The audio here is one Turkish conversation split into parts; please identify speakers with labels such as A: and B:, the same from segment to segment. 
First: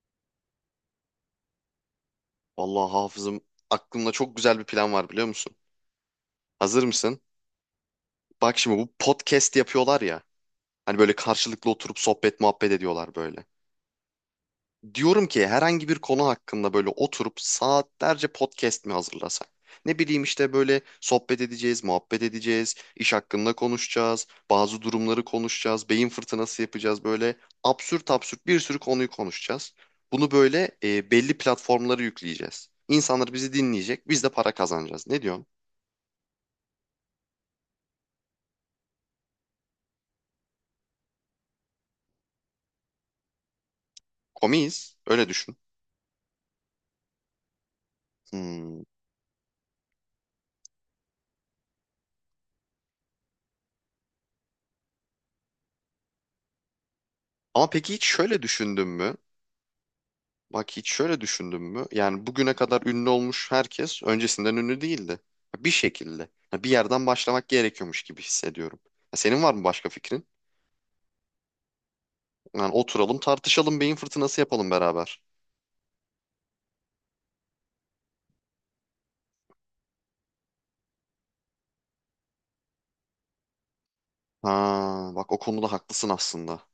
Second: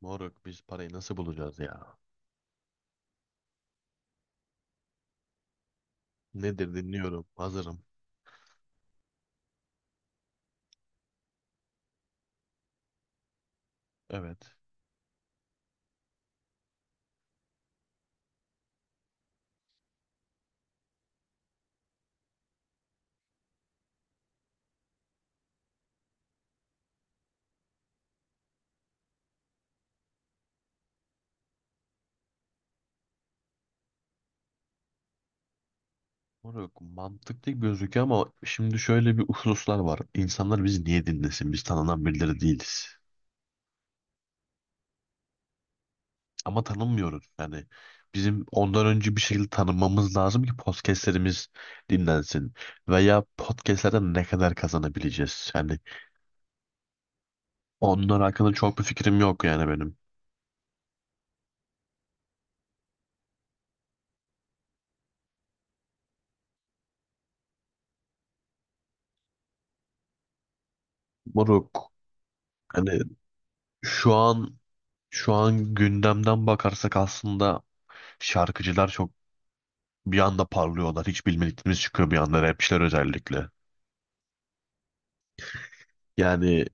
A: Moruk biz parayı nasıl bulacağız ya?
B: Vallahi hafızım aklımda çok güzel bir plan var biliyor musun?
A: Nedir
B: Hazır mısın?
A: dinliyorum. Hazırım.
B: Bak şimdi bu podcast yapıyorlar ya. Hani böyle karşılıklı oturup sohbet muhabbet ediyorlar böyle.
A: Evet.
B: Diyorum ki herhangi bir konu hakkında böyle oturup saatlerce podcast mi hazırlasak? Ne bileyim işte böyle sohbet edeceğiz, muhabbet edeceğiz, iş hakkında konuşacağız, bazı durumları konuşacağız, beyin fırtınası yapacağız böyle absürt absürt bir sürü konuyu konuşacağız. Bunu böyle belli platformlara yükleyeceğiz. İnsanlar bizi dinleyecek, biz de para kazanacağız. Ne diyorsun?
A: Moruk mantıklı gözüküyor ama şimdi şöyle bir hususlar var. İnsanlar bizi niye dinlesin? Biz tanınan birileri değiliz.
B: Komiyiz. Öyle düşün.
A: Ama tanınmıyoruz. Yani bizim
B: Hmm.
A: ondan önce bir şekilde tanınmamız lazım ki podcastlerimiz dinlensin. Veya podcastlerden ne kadar kazanabileceğiz? Yani
B: Ama peki hiç
A: onlar
B: şöyle
A: hakkında çok bir
B: düşündün mü?
A: fikrim yok yani benim.
B: Bak hiç şöyle düşündün mü? Yani bugüne kadar ünlü olmuş herkes öncesinden ünlü değildi. Bir şekilde. Yani bir yerden başlamak gerekiyormuş gibi hissediyorum. Senin var mı başka fikrin?
A: Moruk,
B: Yani
A: hani
B: oturalım tartışalım beyin
A: şu
B: fırtınası
A: an
B: yapalım beraber.
A: şu an gündemden bakarsak aslında şarkıcılar çok bir anda parlıyorlar. Hiç bilmediklerimiz çıkıyor bir anda, rapçiler özellikle.
B: Ha, bak o konuda haklısın aslında.
A: Yani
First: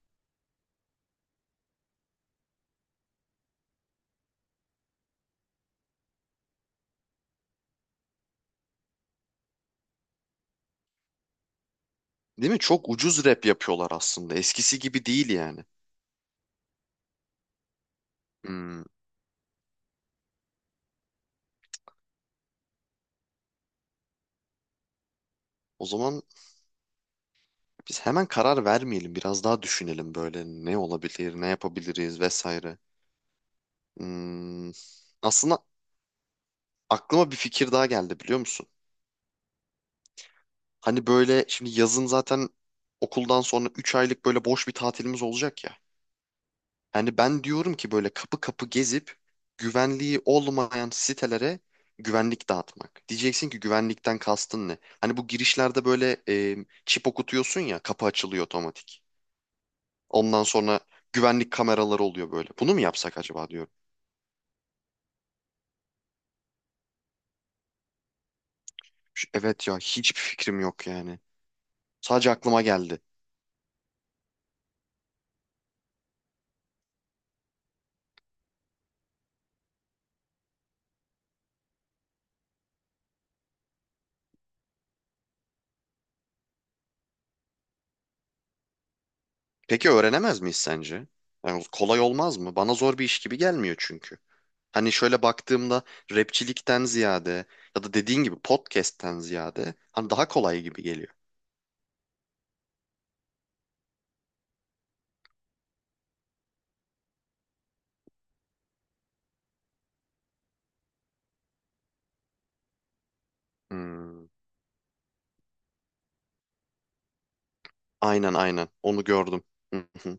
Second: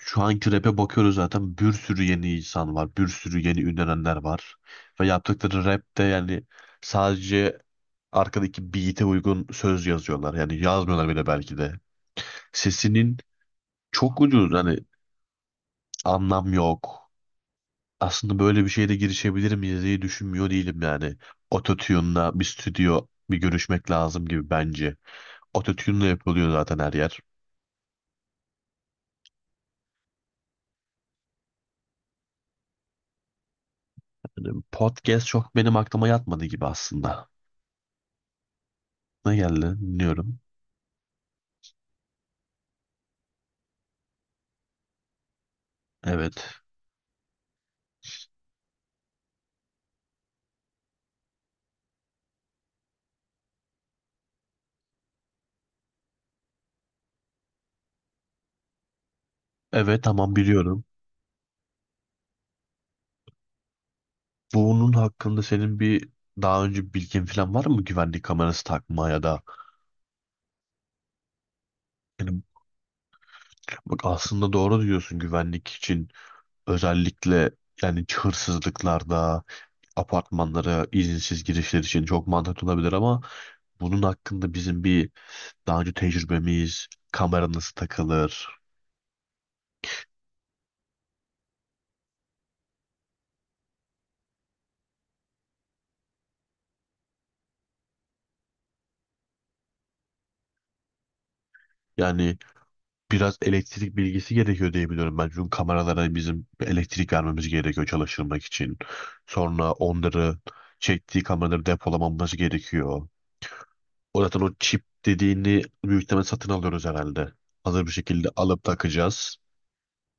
A: şu anki rap'e bakıyoruz, zaten bir sürü yeni insan var. Bir sürü yeni ünlenenler var. Ve yaptıkları rap de yani sadece arkadaki beat'e uygun söz yazıyorlar. Yani yazmıyorlar bile belki de.
B: Değil mi? Çok
A: Sesinin
B: ucuz rap yapıyorlar
A: çok
B: aslında.
A: ucuz. Hani
B: Eskisi gibi değil yani.
A: anlam yok. Aslında böyle bir
B: Hmm.
A: şeyde girişebilir miyiz diye düşünmüyor değilim yani. Ototune'la bir stüdyo bir görüşmek lazım gibi bence.
B: O
A: Ototune'la
B: zaman
A: yapılıyor zaten her yer.
B: biz hemen karar vermeyelim. Biraz daha düşünelim böyle ne olabilir, ne yapabiliriz vesaire.
A: Yani
B: Hmm,
A: podcast çok
B: aslında
A: benim aklıma yatmadı gibi aslında.
B: aklıma bir fikir daha geldi biliyor musun?
A: Ne geldi? Dinliyorum.
B: Hani böyle şimdi yazın zaten okuldan sonra 3 aylık böyle boş bir tatilimiz olacak ya.
A: Evet.
B: Hani ben diyorum ki böyle kapı kapı gezip güvenliği olmayan sitelere güvenlik dağıtmak. Diyeceksin ki güvenlikten kastın ne? Hani bu girişlerde böyle çip okutuyorsun ya kapı açılıyor otomatik.
A: Evet, tamam,
B: Ondan sonra
A: biliyorum.
B: güvenlik kameraları oluyor böyle. Bunu mu yapsak acaba diyorum.
A: Bunun hakkında senin bir daha önce bilgin falan var mı, güvenlik kamerası takma ya
B: Şu-
A: da...
B: Evet ya hiçbir fikrim yok yani. Sadece
A: Yani
B: aklıma geldi.
A: bak, aslında doğru diyorsun, güvenlik için, özellikle yani hırsızlıklarda, apartmanlara izinsiz girişler için çok mantıklı olabilir ama bunun hakkında bizim bir daha önce tecrübemiz, kamera nasıl takılır...
B: Peki öğrenemez miyiz sence? Yani kolay olmaz mı? Bana zor bir iş gibi gelmiyor çünkü. Hani şöyle baktığımda rapçilikten ziyade ya da dediğin gibi podcast'ten ziyade hani daha kolay gibi geliyor.
A: Yani biraz elektrik bilgisi gerekiyor diye biliyorum ben. Çünkü kameralara bizim elektrik vermemiz gerekiyor çalıştırmak için. Sonra onları çektiği kameraları depolamamız gerekiyor. O
B: Hmm,
A: zaten, o çip dediğini büyük ihtimal satın alıyoruz herhalde. Hazır bir şekilde
B: Aynen
A: alıp
B: aynen onu
A: takacağız.
B: gördüm. Hı hı.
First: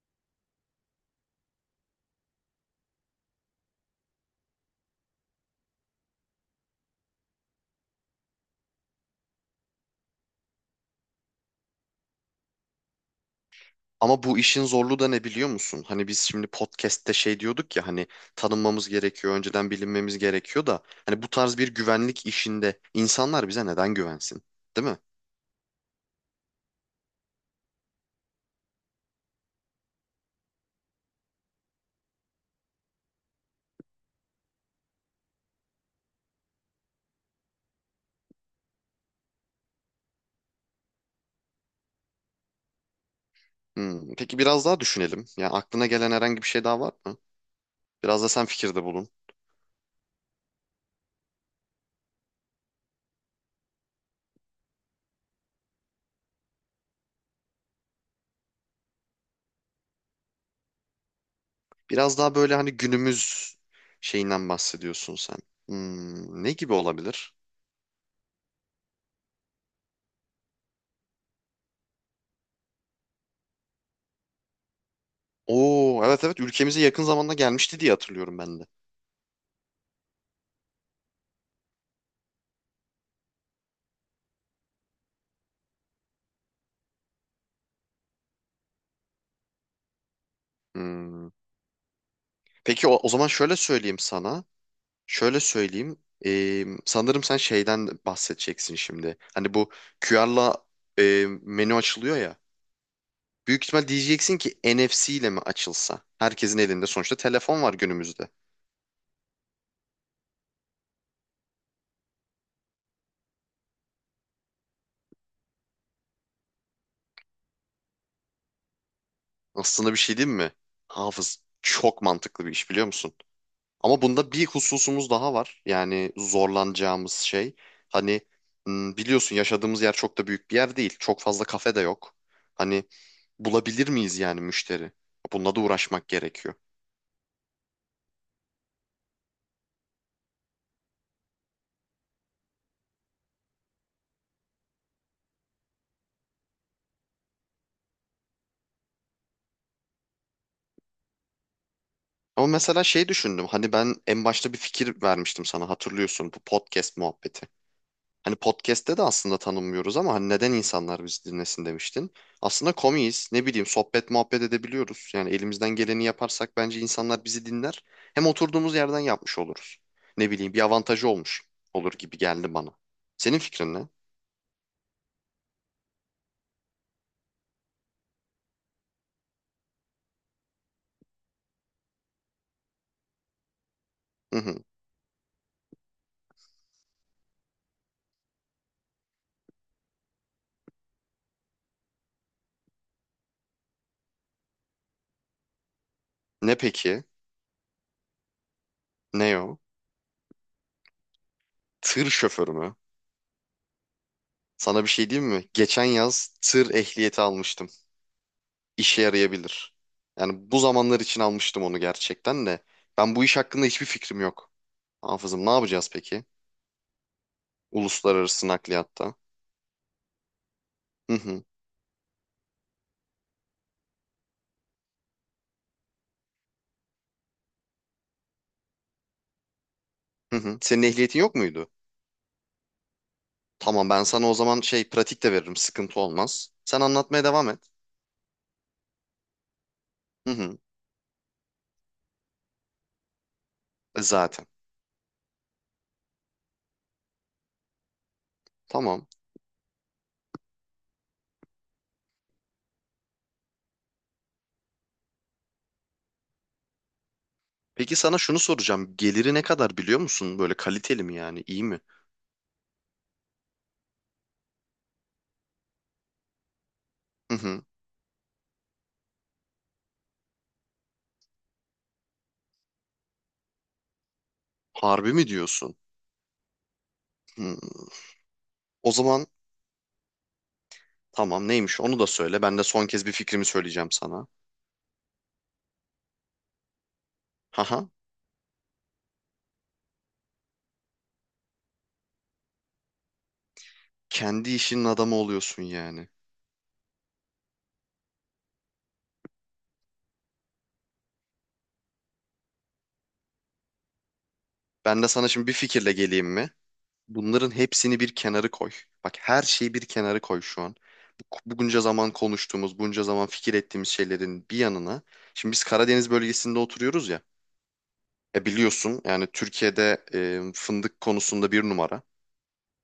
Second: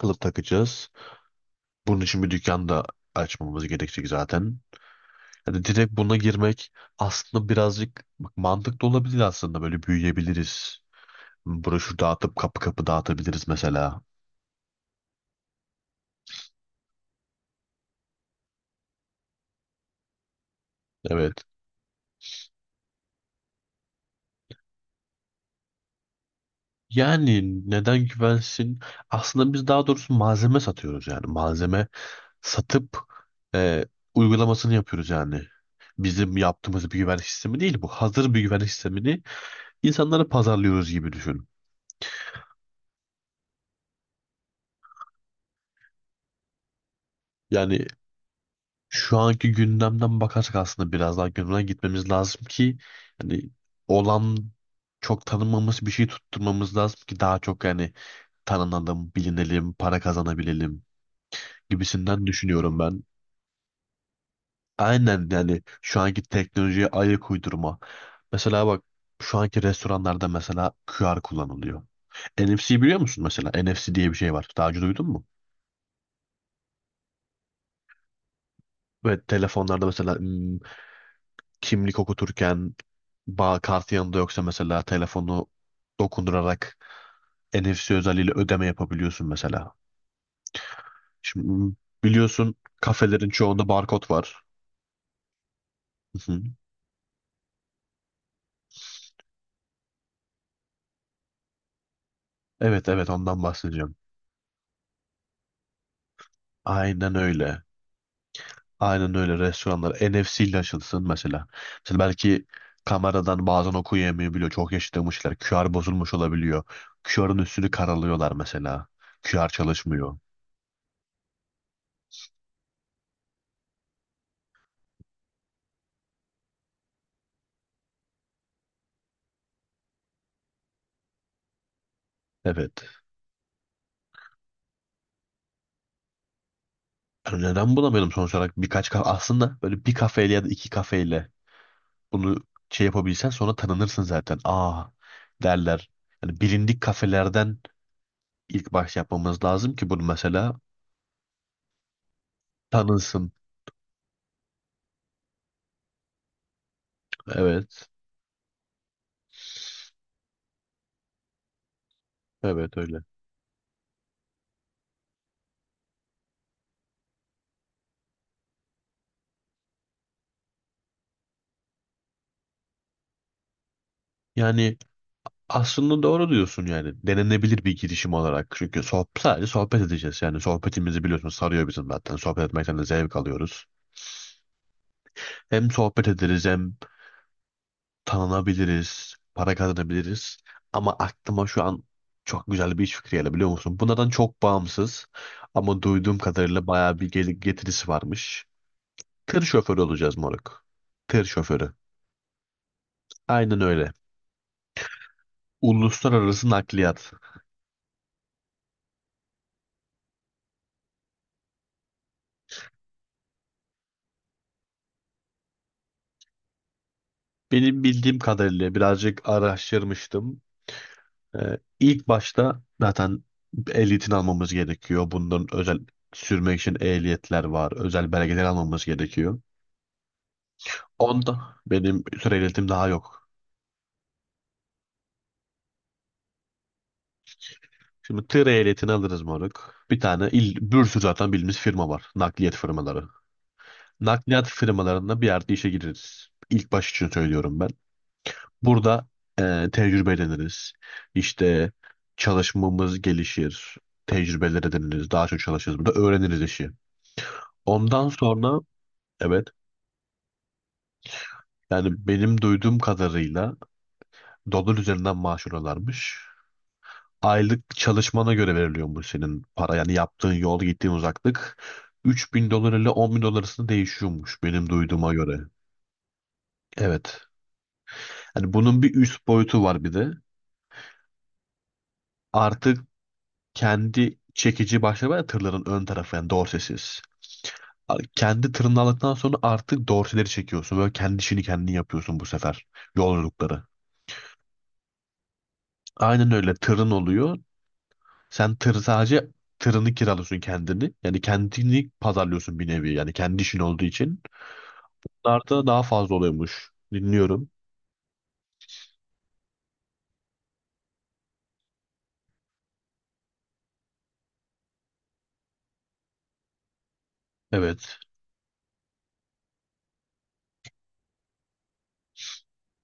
A: Alıp takacağız. Bunun için bir dükkan da açmamız gerekecek zaten. Yani direkt buna girmek aslında birazcık, bak, mantıklı olabilir, aslında böyle büyüyebiliriz. Broşür dağıtıp kapı kapı dağıtabiliriz mesela.
B: Ama bu işin zorluğu da ne biliyor musun? Hani biz şimdi podcast'te şey diyorduk ya hani tanınmamız gerekiyor, önceden bilinmemiz gerekiyor da hani bu
A: Evet.
B: tarz bir güvenlik işinde insanlar bize neden güvensin, değil mi?
A: Yani neden güvensin? Aslında biz daha doğrusu malzeme satıyoruz yani. Malzeme satıp e, uygulamasını yapıyoruz yani. Bizim yaptığımız bir güvenlik sistemi değil bu. Hazır bir güvenlik sistemini insanlara pazarlıyoruz gibi düşün.
B: Peki biraz daha düşünelim. Yani aklına gelen herhangi bir şey daha var mı?
A: Yani
B: Biraz da sen fikirde bulun.
A: şu anki gündemden bakarsak aslında biraz daha gündemden gitmemiz lazım ki yani olan çok tanınmamış bir şey tutturmamız lazım ki daha çok yani tanınalım, bilinelim, para kazanabilelim
B: Biraz
A: gibisinden
B: daha böyle hani
A: düşünüyorum ben.
B: günümüz şeyinden bahsediyorsun
A: Aynen
B: sen.
A: yani şu anki
B: Ne gibi
A: teknolojiye ayak
B: olabilir?
A: uydurma. Mesela bak, şu anki restoranlarda mesela QR kullanılıyor. NFC biliyor musun mesela? NFC diye bir şey var. Daha önce duydun mu?
B: Oo evet evet ülkemize yakın zamanda gelmişti diye hatırlıyorum ben de.
A: Ve telefonlarda mesela kimlik okuturken bağ kartı yanında yoksa mesela telefonu dokundurarak NFC özelliğiyle ödeme yapabiliyorsun mesela.
B: Hmm.
A: Şimdi biliyorsun
B: Peki o zaman
A: kafelerin
B: şöyle
A: çoğunda
B: söyleyeyim
A: barkod var.
B: sana. Şöyle söyleyeyim.
A: Hı hı.
B: Sanırım sen şeyden bahsedeceksin şimdi. Hani bu QR'la menü açılıyor ya.
A: Evet, evet, ondan
B: Büyük ihtimal
A: bahsedeceğim.
B: diyeceksin ki NFC ile mi açılsa? Herkesin elinde
A: Aynen
B: sonuçta
A: öyle.
B: telefon var günümüzde.
A: Aynen öyle, restoranlar NFC ile açılsın mesela. Mesela belki kameradan bazen okuyamayabiliyor. Çok yaşlanmışlar. QR bozulmuş olabiliyor. QR'ın üstünü karalıyorlar mesela. QR
B: Aslında bir
A: çalışmıyor.
B: şey değil mi? Hafız çok mantıklı bir iş biliyor musun? Ama bunda bir hususumuz daha var. Yani zorlanacağımız şey. Hani biliyorsun yaşadığımız yer çok da büyük bir yer değil. Çok fazla kafe de yok. Hani
A: Evet.
B: bulabilir miyiz yani müşteri? Bununla da uğraşmak gerekiyor.
A: Yani neden bulamayalım? Sonuç olarak birkaç kafe, aslında böyle bir kafeyle ya da iki kafeyle bunu şey yapabilsen sonra tanınırsın zaten. Aa derler. Yani bilindik kafelerden ilk baş yapmamız lazım ki bunu mesela
B: Ama mesela şey
A: tanınsın.
B: düşündüm. Hani ben en başta bir fikir vermiştim sana hatırlıyorsun bu podcast muhabbeti.
A: Evet.
B: Hani podcast'te de aslında tanınmıyoruz ama hani neden insanlar bizi dinlesin demiştin. Aslında
A: Evet öyle.
B: komiyiz. Ne bileyim sohbet muhabbet edebiliyoruz. Yani elimizden geleni yaparsak bence insanlar bizi dinler. Hem oturduğumuz yerden yapmış oluruz. Ne bileyim bir avantajı olmuş olur gibi geldi bana. Senin fikrin ne?
A: Yani aslında doğru diyorsun yani. Denenebilir bir girişim olarak. Çünkü sohbet, sadece sohbet edeceğiz. Yani sohbetimizi biliyorsun sarıyor bizim zaten. Sohbet etmekten de zevk alıyoruz.
B: Hı hı.
A: Hem sohbet ederiz hem tanınabiliriz. Para kazanabiliriz. Ama aklıma şu an çok güzel bir iş fikri geldi, biliyor musun? Bunlardan çok bağımsız. Ama duyduğum
B: Ne
A: kadarıyla bayağı
B: peki?
A: bir getirisi varmış.
B: Ne
A: Tır
B: o?
A: şoförü olacağız moruk. Tır şoförü.
B: Tır şoförü mü?
A: Aynen öyle.
B: Sana bir şey diyeyim mi? Geçen yaz
A: Uluslararası
B: tır
A: nakliyat.
B: ehliyeti almıştım. İşe yarayabilir. Yani bu zamanlar için almıştım onu gerçekten de. Ben bu iş hakkında hiçbir fikrim yok. Hafızım ne yapacağız peki?
A: Benim bildiğim
B: Uluslararası
A: kadarıyla
B: nakliyatta.
A: birazcık araştırmıştım.
B: Hı hı.
A: İlk başta zaten ehliyetini almamız gerekiyor. Bunların özel sürmek için ehliyetler var. Özel belgeler almamız gerekiyor.
B: Hı hı. Senin ehliyetin yok
A: Onda
B: muydu?
A: benim tır ehliyetim daha yok.
B: Tamam ben sana o zaman şey pratik de veririm. Sıkıntı olmaz. Sen anlatmaya devam et.
A: Şimdi tır ehliyetini alırız moruk. Bir tane
B: Hı
A: il,
B: hı.
A: bir sürü zaten bildiğimiz firma var. Nakliyat firmaları.
B: E,
A: Nakliyat
B: Zaten.
A: firmalarında bir yerde işe gireriz. İlk baş için söylüyorum ben. Burada
B: Tamam.
A: tecrübe ediniriz. İşte çalışmamız gelişir. Tecrübeler ediniriz. Daha çok çalışırız. Burada öğreniriz işi.
B: Peki
A: Ondan
B: sana şunu
A: sonra...
B: soracağım. Geliri ne
A: Evet.
B: kadar biliyor musun? Böyle kaliteli mi yani? İyi mi?
A: Yani benim duyduğum kadarıyla dolar üzerinden maaş alıyorlarmış.
B: Hı hı.
A: Aylık çalışmana göre veriliyormuş senin para. Yani yaptığın yol, gittiğin uzaklık $3.000 ile 10 bin dolar arasında değişiyormuş benim
B: Harbi
A: duyduğuma
B: mi
A: göre.
B: diyorsun?
A: Evet.
B: Hı.
A: Yani bunun
B: O
A: bir üst
B: zaman
A: boyutu var bir de.
B: tamam neymiş onu da söyle. Ben de
A: Artık
B: son kez bir fikrimi söyleyeceğim
A: kendi
B: sana.
A: çekici başları var ya tırların, ön tarafı yani dorsesiz.
B: Haha.
A: Kendi tırını aldıktan sonra artık dorseleri çekiyorsun. Böyle kendi işini kendin yapıyorsun bu sefer. Yolculukları.
B: Kendi işinin adamı oluyorsun yani.
A: Aynen öyle, tırın oluyor. Sen tır sadece tırını kiralıyorsun kendini. Yani kendini pazarlıyorsun bir nevi. Yani kendi işin olduğu için
B: Ben de sana şimdi bir
A: bunlarda daha
B: fikirle
A: fazla
B: geleyim mi?
A: oluyormuş. Dinliyorum.
B: Bunların hepsini bir kenarı koy. Bak her şeyi bir kenarı koy şu an. Bu- bu Bunca zaman konuştuğumuz, bunca zaman fikir ettiğimiz şeylerin bir yanına. Şimdi biz Karadeniz bölgesinde oturuyoruz ya.
A: Evet.
B: E biliyorsun yani Türkiye'de fındık konusunda bir numara.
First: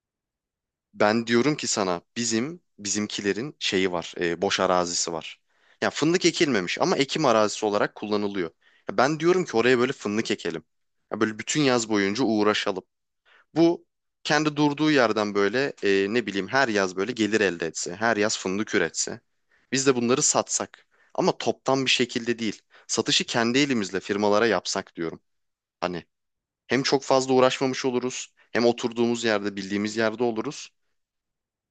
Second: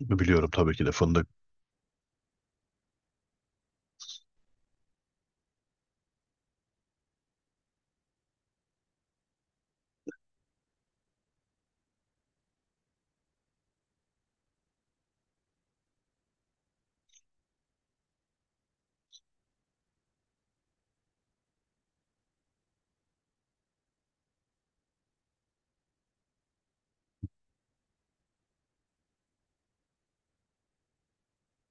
A: Biliyorum tabii ki de fındık.
B: Ben diyorum ki sana bizimkilerin şeyi var, boş arazisi var. Ya fındık ekilmemiş ama ekim arazisi olarak kullanılıyor. Ya ben diyorum ki oraya böyle fındık ekelim. Ya böyle bütün yaz boyunca uğraşalım. Bu kendi durduğu yerden böyle ne bileyim her yaz böyle gelir elde etse, her yaz fındık üretse. Biz de bunları satsak ama toptan bir şekilde değil. Satışı kendi elimizle firmalara yapsak diyorum. Hani hem çok fazla uğraşmamış oluruz, hem oturduğumuz yerde bildiğimiz yerde oluruz,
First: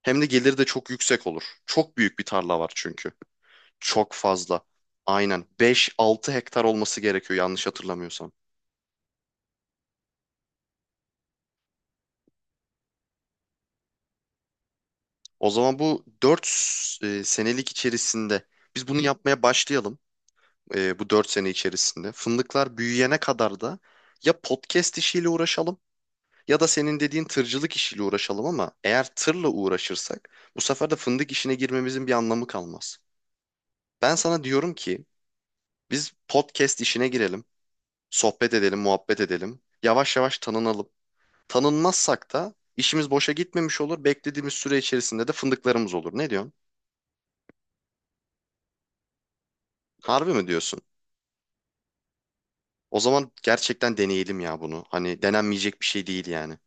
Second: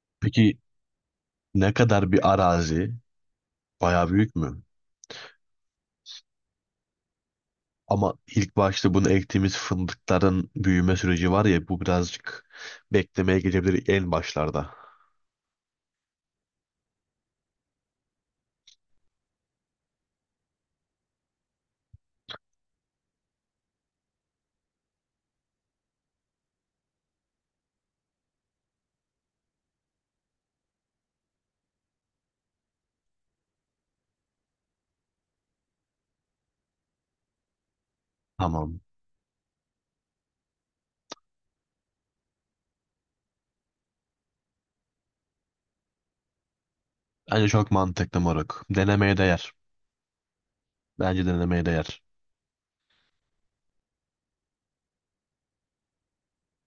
B: hem de
A: Peki
B: gelir de çok yüksek olur.
A: ne
B: Çok
A: kadar
B: büyük bir
A: bir
B: tarla var
A: arazi?
B: çünkü.
A: Bayağı
B: Çok
A: büyük mü?
B: fazla. Aynen 5-6 hektar olması gerekiyor yanlış
A: Ama
B: hatırlamıyorsam.
A: ilk başta bunu ektiğimiz fındıkların büyüme süreci var ya bu birazcık beklemeye gelebilir en başlarda.
B: O zaman bu 4 senelik içerisinde biz bunu yapmaya başlayalım. Bu 4 sene içerisinde. Fındıklar büyüyene kadar da ya podcast işiyle uğraşalım ya da senin dediğin tırcılık işiyle uğraşalım ama eğer tırla uğraşırsak bu sefer de fındık işine girmemizin bir anlamı kalmaz. Ben sana diyorum ki biz podcast işine girelim, sohbet
A: Tamam.
B: edelim, muhabbet edelim, yavaş yavaş tanınalım. Tanınmazsak da işimiz boşa gitmemiş olur, beklediğimiz süre içerisinde de fındıklarımız olur. Ne diyorsun?
A: Bence çok mantıklı moruk. Denemeye değer.
B: Harbi mi diyorsun?
A: Bence denemeye değer.
B: O zaman gerçekten deneyelim ya bunu. Hani denenmeyecek bir şey değil yani.